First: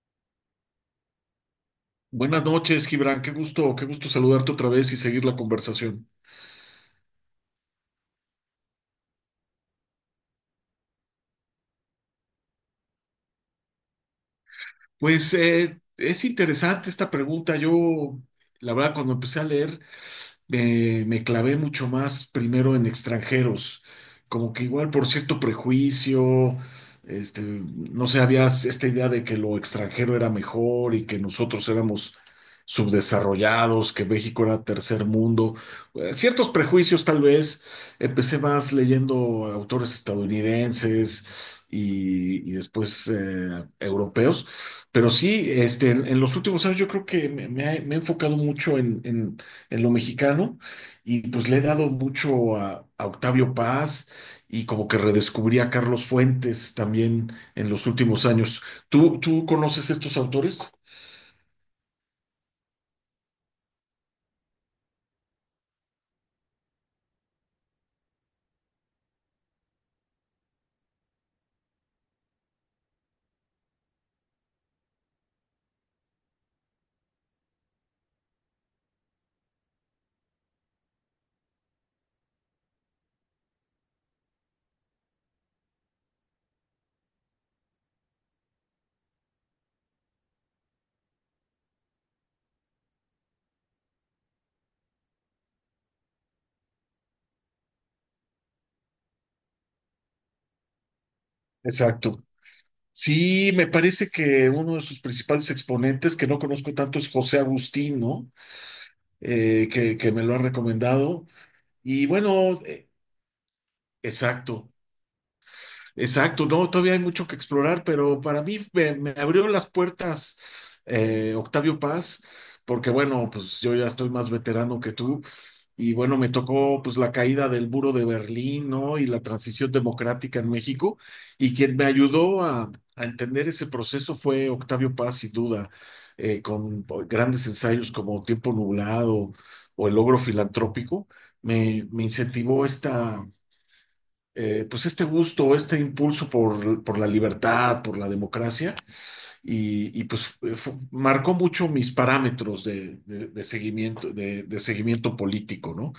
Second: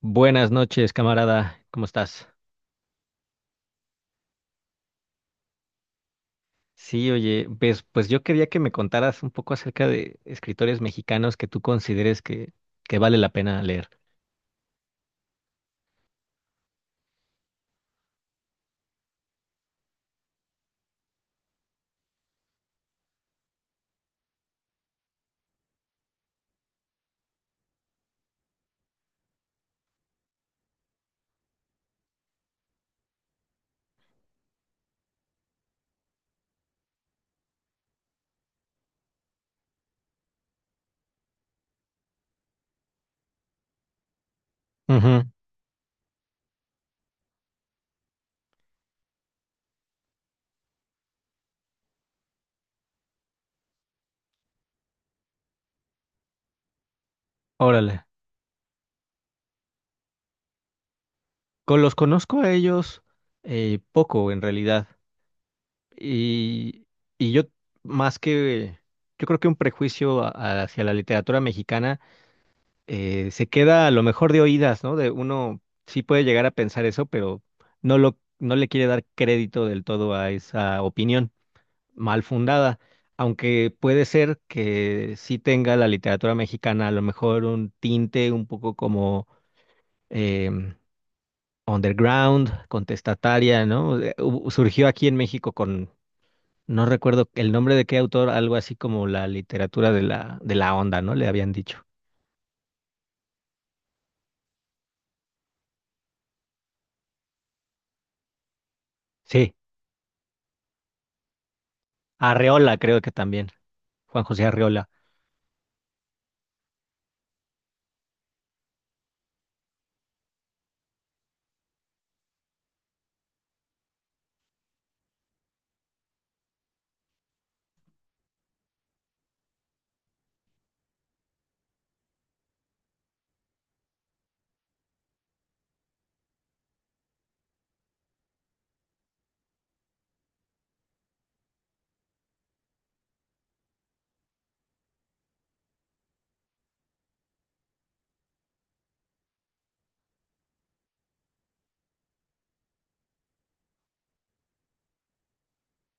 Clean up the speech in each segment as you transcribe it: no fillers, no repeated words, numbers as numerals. Buenas noches, camarada. ¿Cómo estás? Buenas noches, Gibran. Qué gusto saludarte otra vez y seguir la conversación. Sí, oye, pues yo quería que me contaras un poco acerca de escritores mexicanos que tú consideres que vale la pena leer. Pues es interesante esta pregunta. Yo, la verdad, cuando empecé a leer me clavé mucho más primero en extranjeros, como que igual por cierto prejuicio, no sé, había esta idea de que lo extranjero era mejor y que nosotros éramos subdesarrollados, que México era tercer mundo, ciertos prejuicios tal vez, empecé más leyendo autores estadounidenses. Y después europeos, pero Ujú. sí, en los últimos años yo creo que me he enfocado mucho en lo mexicano y pues le he dado mucho a Octavio Paz y como que redescubrí a Carlos Fuentes también en los Órale. últimos años. ¿Tú conoces estos autores? Con los conozco a ellos, poco, en realidad. Y, y yo, más que, yo creo que un prejuicio hacia la literatura mexicana, se queda a lo mejor de oídas, ¿no? De uno sí puede llegar a pensar eso, pero no le quiere dar crédito del todo a esa opinión mal fundada, aunque puede ser que sí tenga la literatura mexicana a lo mejor un tinte un poco como, em, underground, contestataria, ¿no? Surgió aquí en México con, no recuerdo el nombre de qué autor, algo así como la literatura de la onda, ¿no? Le habían dicho. Exacto. Sí, me parece que uno de sus principales exponentes, que no conozco tanto, es José Agustín, ¿no? Sí, Que me lo ha recomendado. Y bueno, Arreola creo que también, Juan José exacto. Arreola. Exacto, no, todavía hay mucho que explorar, pero para mí me abrió las puertas Octavio Paz, porque bueno, pues yo ya estoy más veterano que tú, y bueno, me tocó pues la caída del muro de Berlín, ¿no? Y la transición democrática en México, y quien me ayudó a entender ese proceso fue Octavio Paz, sin duda, con grandes ensayos como Tiempo Nublado o El Logro Filantrópico, me incentivó esta pues este gusto, este impulso por la libertad, por la democracia, y pues marcó mucho mis parámetros de seguimiento, de seguimiento político, ¿no?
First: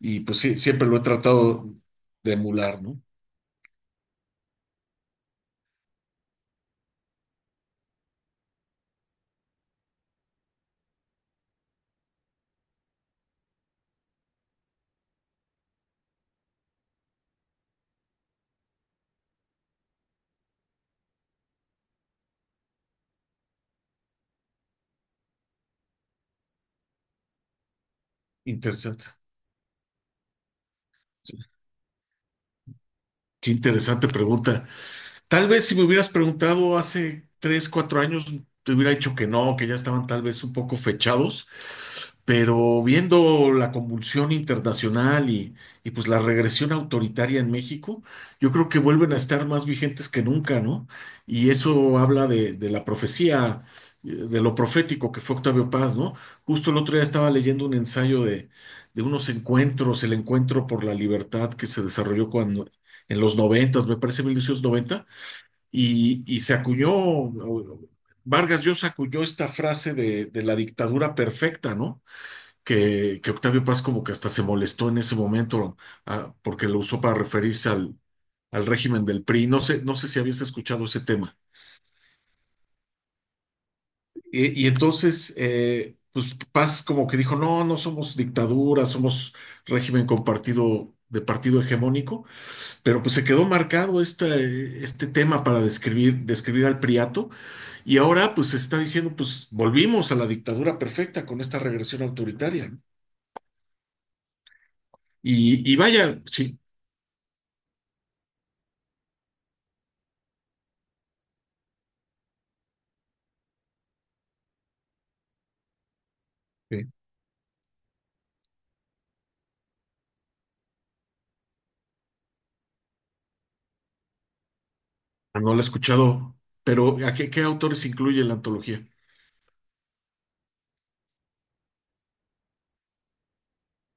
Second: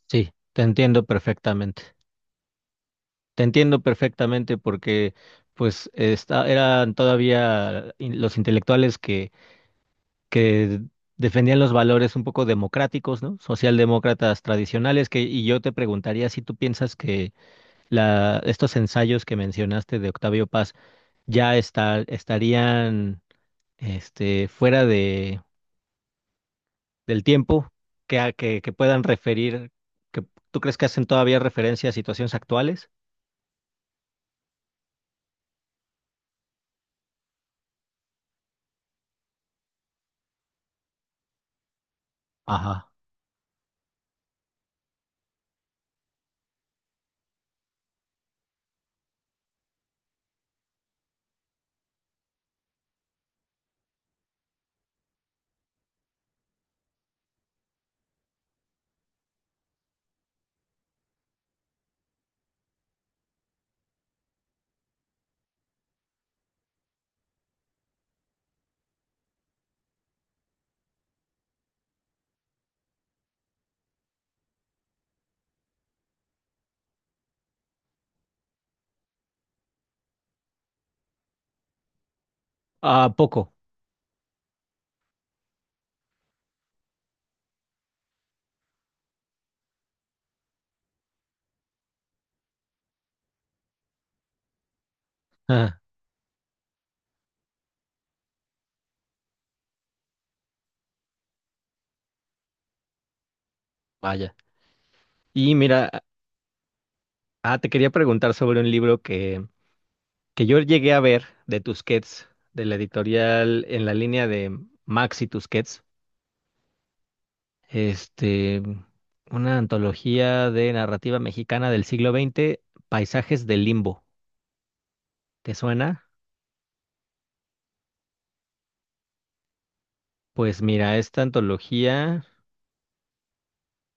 Y Sí, pues sí, te siempre lo he entiendo tratado perfectamente. de emular, ¿no? Te entiendo perfectamente porque pues eran todavía los intelectuales que defendían los valores un poco democráticos, ¿no? Socialdemócratas tradicionales. Y yo te preguntaría si tú piensas que estos ensayos que mencionaste de Octavio Paz ya estarían, fuera del tiempo, que, que puedan Interesante. referir, que tú crees que hacen Sí. todavía referencia a situaciones actuales? Qué interesante pregunta. Tal vez si me hubieras preguntado hace tres, cuatro años, te hubiera dicho que no, que ya estaban tal vez un poco fechados, pero Ajá. viendo la convulsión internacional pues la regresión autoritaria en México, yo creo que vuelven a estar más vigentes que nunca, ¿no? Y eso habla de la profecía, de lo profético que fue Octavio Paz, ¿no? Justo el otro día estaba leyendo un ensayo de unos encuentros, el encuentro por la libertad que se desarrolló cuando, en los noventas, me parece 1990 y se acuñó, Vargas Llosa acuñó esta frase de la dictadura perfecta, ¿no? Que Octavio Paz como que hasta se molestó en ese momento porque lo usó para referirse al régimen del PRI. No sé, no sé si habías escuchado ese tema. Ah, poco. Y entonces, pues Paz como que dijo, no, no somos dictadura, somos régimen compartido de partido hegemónico, pero pues se quedó marcado este tema para Ah, describir, describir al priato y ahora pues se está diciendo, pues volvimos a la dictadura perfecta con esta regresión autoritaria, ¿no? vaya. Y Y mira, vaya, sí. Te quería preguntar sobre un libro que yo llegué a ver de Tusquets, de la editorial en la línea de Maxi Tusquets, este, una antología de narrativa mexicana del siglo XX, Paisajes del Limbo. Ah, no ¿Te la he suena? escuchado, pero ¿a qué autores incluye la antología? Pues mira, esta antología,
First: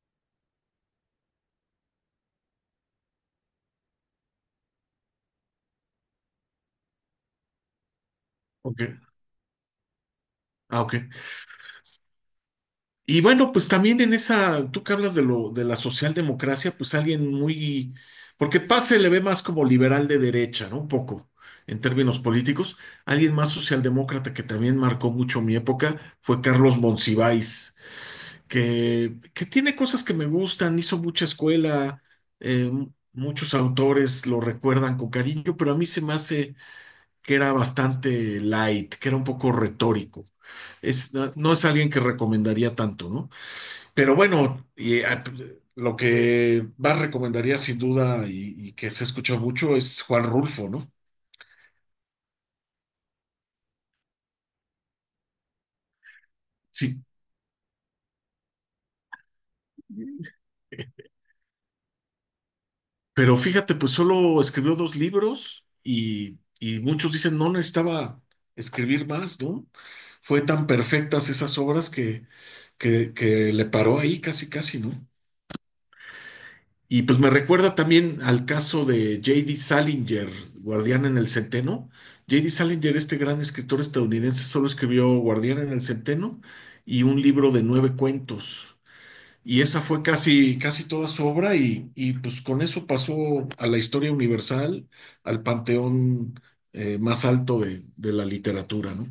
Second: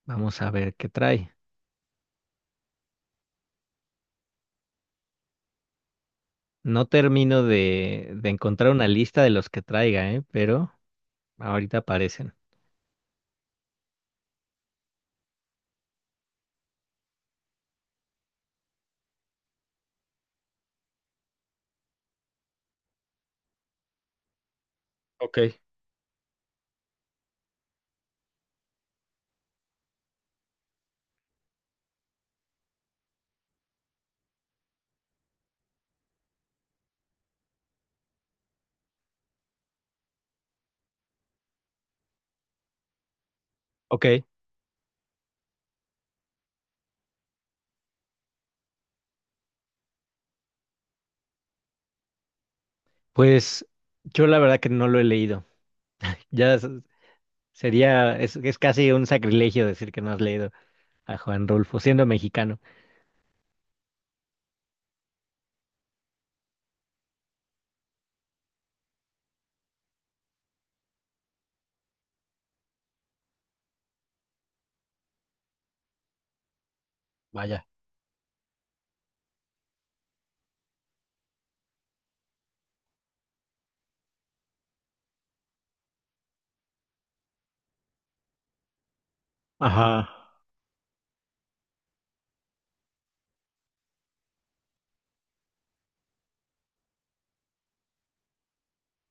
vamos a ver qué trae. No termino de encontrar Ok, una lista de los que traiga, ¿eh? Pero ok. ahorita aparecen. Y bueno, pues también en esa, tú que hablas de lo de la socialdemocracia, pues alguien muy, porque Paz se le ve más como liberal de derecha, ¿no? Un poco, en términos políticos. Alguien más socialdemócrata que también marcó Ok, mucho mi época fue Carlos Monsiváis, que tiene cosas que me gustan, hizo mucha escuela, eh, muchos autores lo recuerdan con cariño, pero a mí se me hace que era bastante light, que era un poco retórico. Es, no, no es alguien que recomendaría tanto, ¿no? ok. Pero bueno, lo que más recomendaría sin duda y que se escucha mucho es Juan Rulfo, ¿no? Pues yo la verdad que no lo he leído. Ya s- Sí, es casi un sacrilegio decir que no has leído a Juan Rulfo, siendo mexicano. pero fíjate, pues solo escribió dos libros y muchos dicen no necesitaba escribir más, ¿no? Fue tan perfectas esas obras que le paró ahí casi, casi, ¿no? Y pues me Vaya. recuerda también al caso de J.D. Salinger, Guardián en el Centeno. J.D. Salinger, este gran escritor estadounidense, solo escribió Guardián en el Centeno y un libro de nueve cuentos. Y esa fue Ajá. casi, casi toda su obra y pues con eso pasó a la historia universal, al panteón más alto de la literatura, ¿no?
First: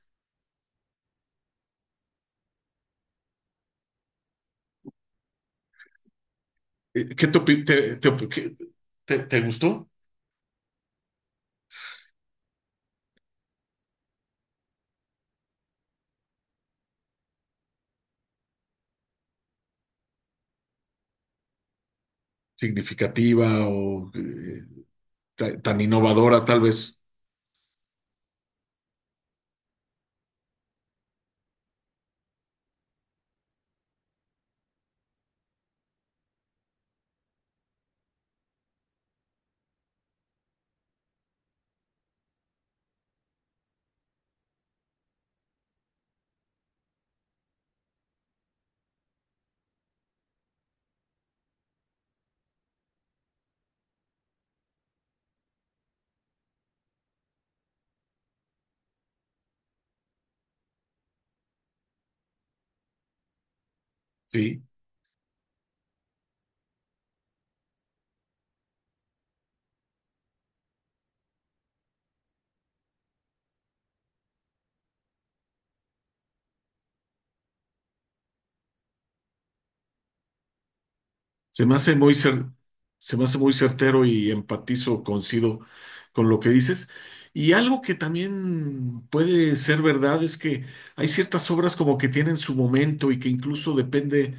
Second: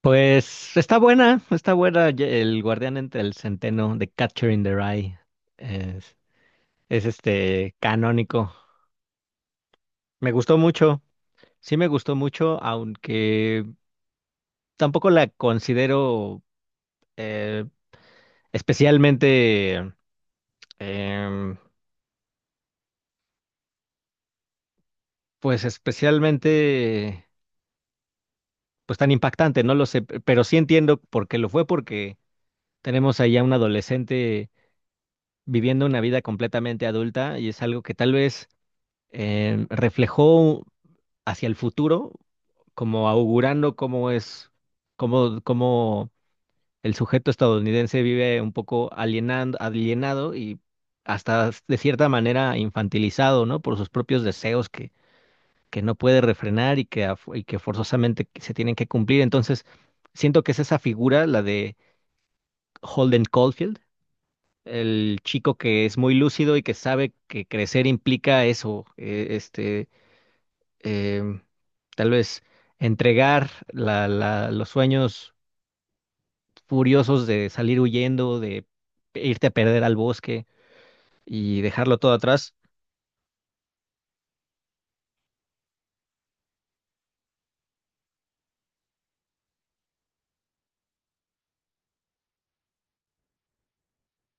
Pues está buena, está buena, El Guardián entre el Centeno, de Catcher in the Rye. Es, es ¿Qué te, opi- este te op- canónico. qué- te- te gustó? Me gustó mucho, sí me gustó mucho, aunque tampoco la considero, eh, especialmente, em, ¿Significativa o pues tan innovadora tal vez? especialmente, pues tan impactante, no lo sé, pero sí entiendo por qué lo fue, porque tenemos ahí a un adolescente viviendo una vida completamente adulta, y es algo que tal vez, reflejó hacia el futuro, como augurando cómo el sujeto estadounidense vive un poco alienado, y hasta de cierta manera infantilizado, ¿no? Por sus propios deseos que no puede refrenar y que forzosamente se tienen que cumplir. Entonces, siento que es esa figura, la de Holden Caulfield, Sí. el chico que es muy lúcido y que sabe que crecer implica eso, em, tal vez entregar los sueños furiosos de salir huyendo, de irte a perder al bosque y Se me hace dejarlo todo muy cer- atrás. se me hace muy certero y empatizo, coincido con lo que dices. Y algo que también puede ser verdad es que hay ciertas obras como que tienen su momento y que incluso depende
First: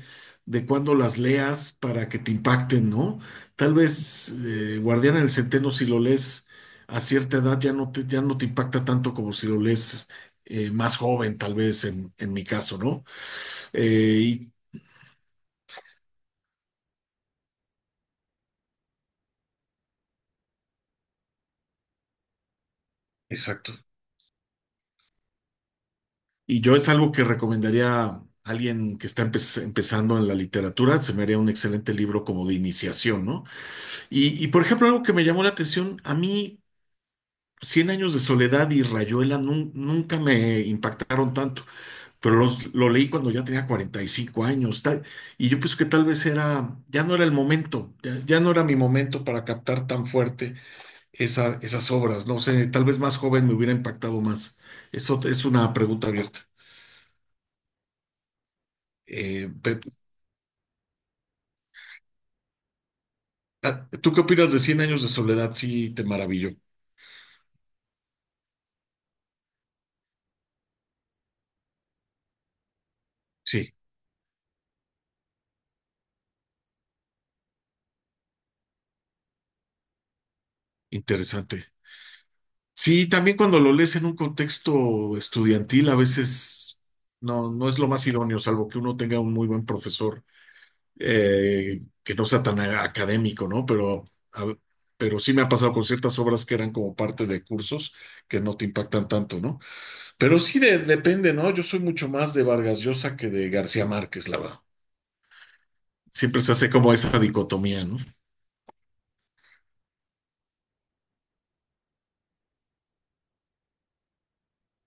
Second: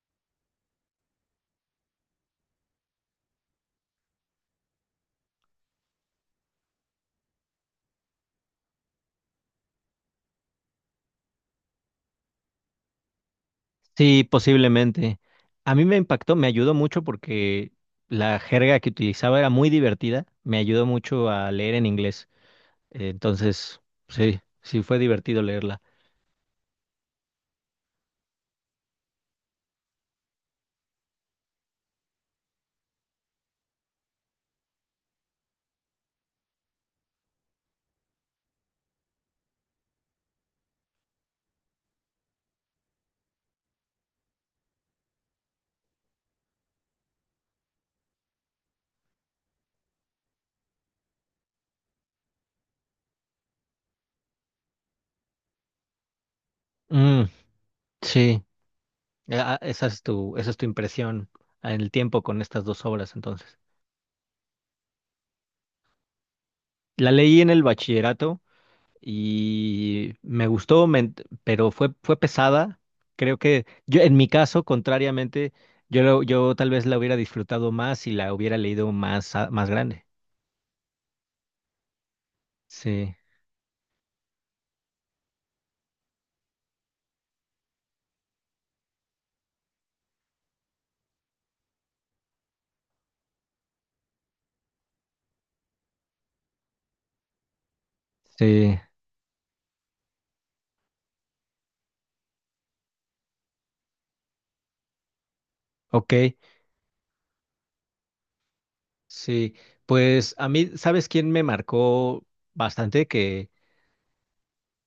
de cuándo las leas para que te impacten, ¿no? Tal vez Guardián en el Centeno, si lo lees a cierta edad, ya no ya no te impacta tanto como si lo lees más joven, tal vez en mi caso, ¿no? Eh, Sí, y posiblemente. A mí me impactó, me ayudó mucho porque la jerga que utilizaba era muy divertida, me ayudó mucho a leer en inglés. Exacto. Entonces, sí, sí fue divertido leerla. Y yo es algo que recomendaría a alguien que está empezando en la literatura, se me haría un excelente libro como de iniciación, ¿no? Por ejemplo, algo que me llamó la atención, a mí Cien años de soledad y Rayuela nunca me impactaron tanto, pero lo leí cuando ya tenía 45 años, tal, y yo pienso que tal vez era, ya no era el momento, ya no era mi momento para captar tan fuerte esas obras, no sé, tal vez más joven me hubiera impactado más. Eso es una pregunta abierta. Mm, sí. Eh, pe- Esa es tu impresión en el tiempo con estas dos obras, entonces. Ah, ¿tú qué opinas de Cien años de soledad? Sí, te maravilló. La leí en el bachillerato y me gustó, pero fue pesada. Creo que Sí, yo, en mi caso, contrariamente, yo tal vez la hubiera disfrutado más y la hubiera leído más, más grande. interesante. Sí, Sí, también cuando lo lees en un contexto estudiantil, a veces no, no es lo más idóneo, salvo que uno tenga un muy buen profesor que no sea tan académico, ¿no? Pero, a pero sí me ha pasado con ciertas obras que eran como parte de cursos que no te sí, impactan tanto, ¿no? Pero sí depende, ¿no? Yo soy mucho más de Vargas Llosa que de García Márquez, la verdad. ok, Siempre se hace como esa dicotomía, ¿no? sí. Pues a mí, ¿sabes quién me marcó bastante? Que,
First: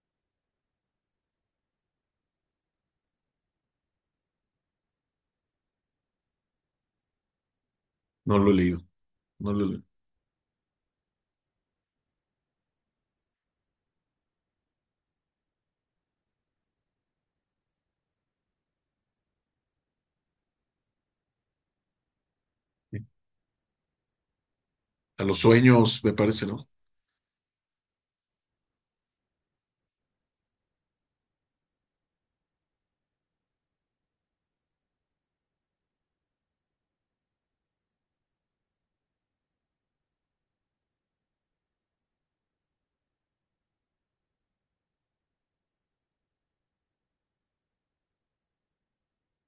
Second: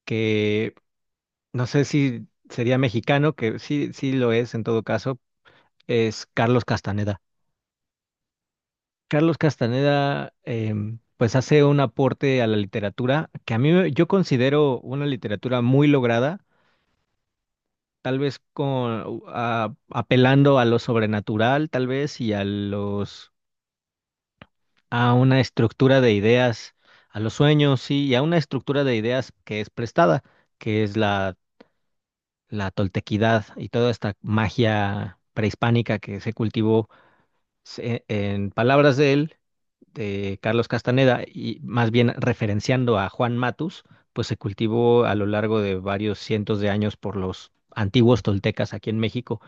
que no sé si sería mexicano, que sí, sí lo es en todo caso, es Carlos Castaneda. No lo he leído. Carlos No lo he leído. Castaneda, pues hace un aporte a la literatura que a mí yo considero una literatura muy lograda, tal vez con apelando a lo sobrenatural, tal vez, y a los, a A una los estructura sueños, de me parece, ¿no? ideas, a los sueños, sí, y a una estructura de ideas que es prestada, que es la la toltequidad y toda esta magia prehispánica que se cultivó, en palabras de él, de Carlos Castaneda, y más bien referenciando a Juan Matus, pues se cultivó a lo largo de varios cientos de años por los antiguos toltecas aquí en México.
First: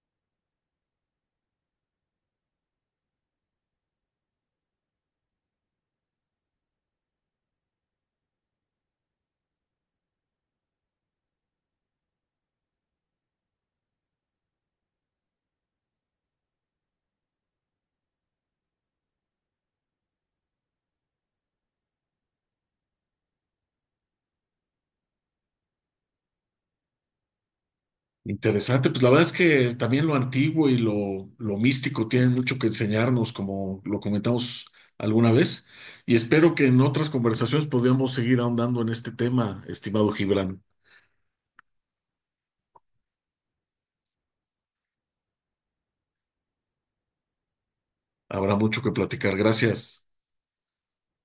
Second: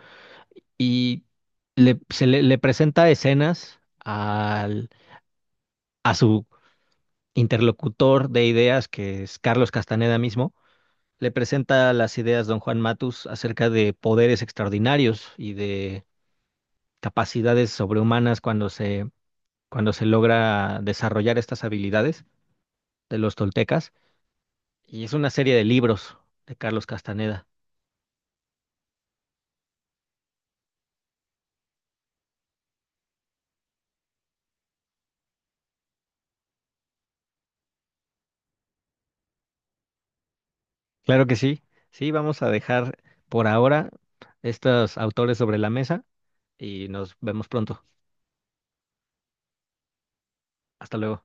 Y le presenta escenas a su interlocutor de ideas, que es Carlos Castaneda mismo, le presenta las ideas don Juan Matus acerca de poderes extraordinarios y de capacidades sobrehumanas cuando se logra desarrollar estas habilidades de los toltecas. Y es una serie de libros de Carlos Castaneda. Interesante, pues la verdad es que también lo antiguo y lo místico tienen mucho que enseñarnos, como lo comentamos alguna vez, y espero que en otras conversaciones podamos seguir ahondando en este tema, estimado Gibran. Claro que sí. Sí, vamos a dejar por ahora estos autores sobre la mesa y nos vemos pronto. Habrá mucho que platicar. Gracias. Hasta luego.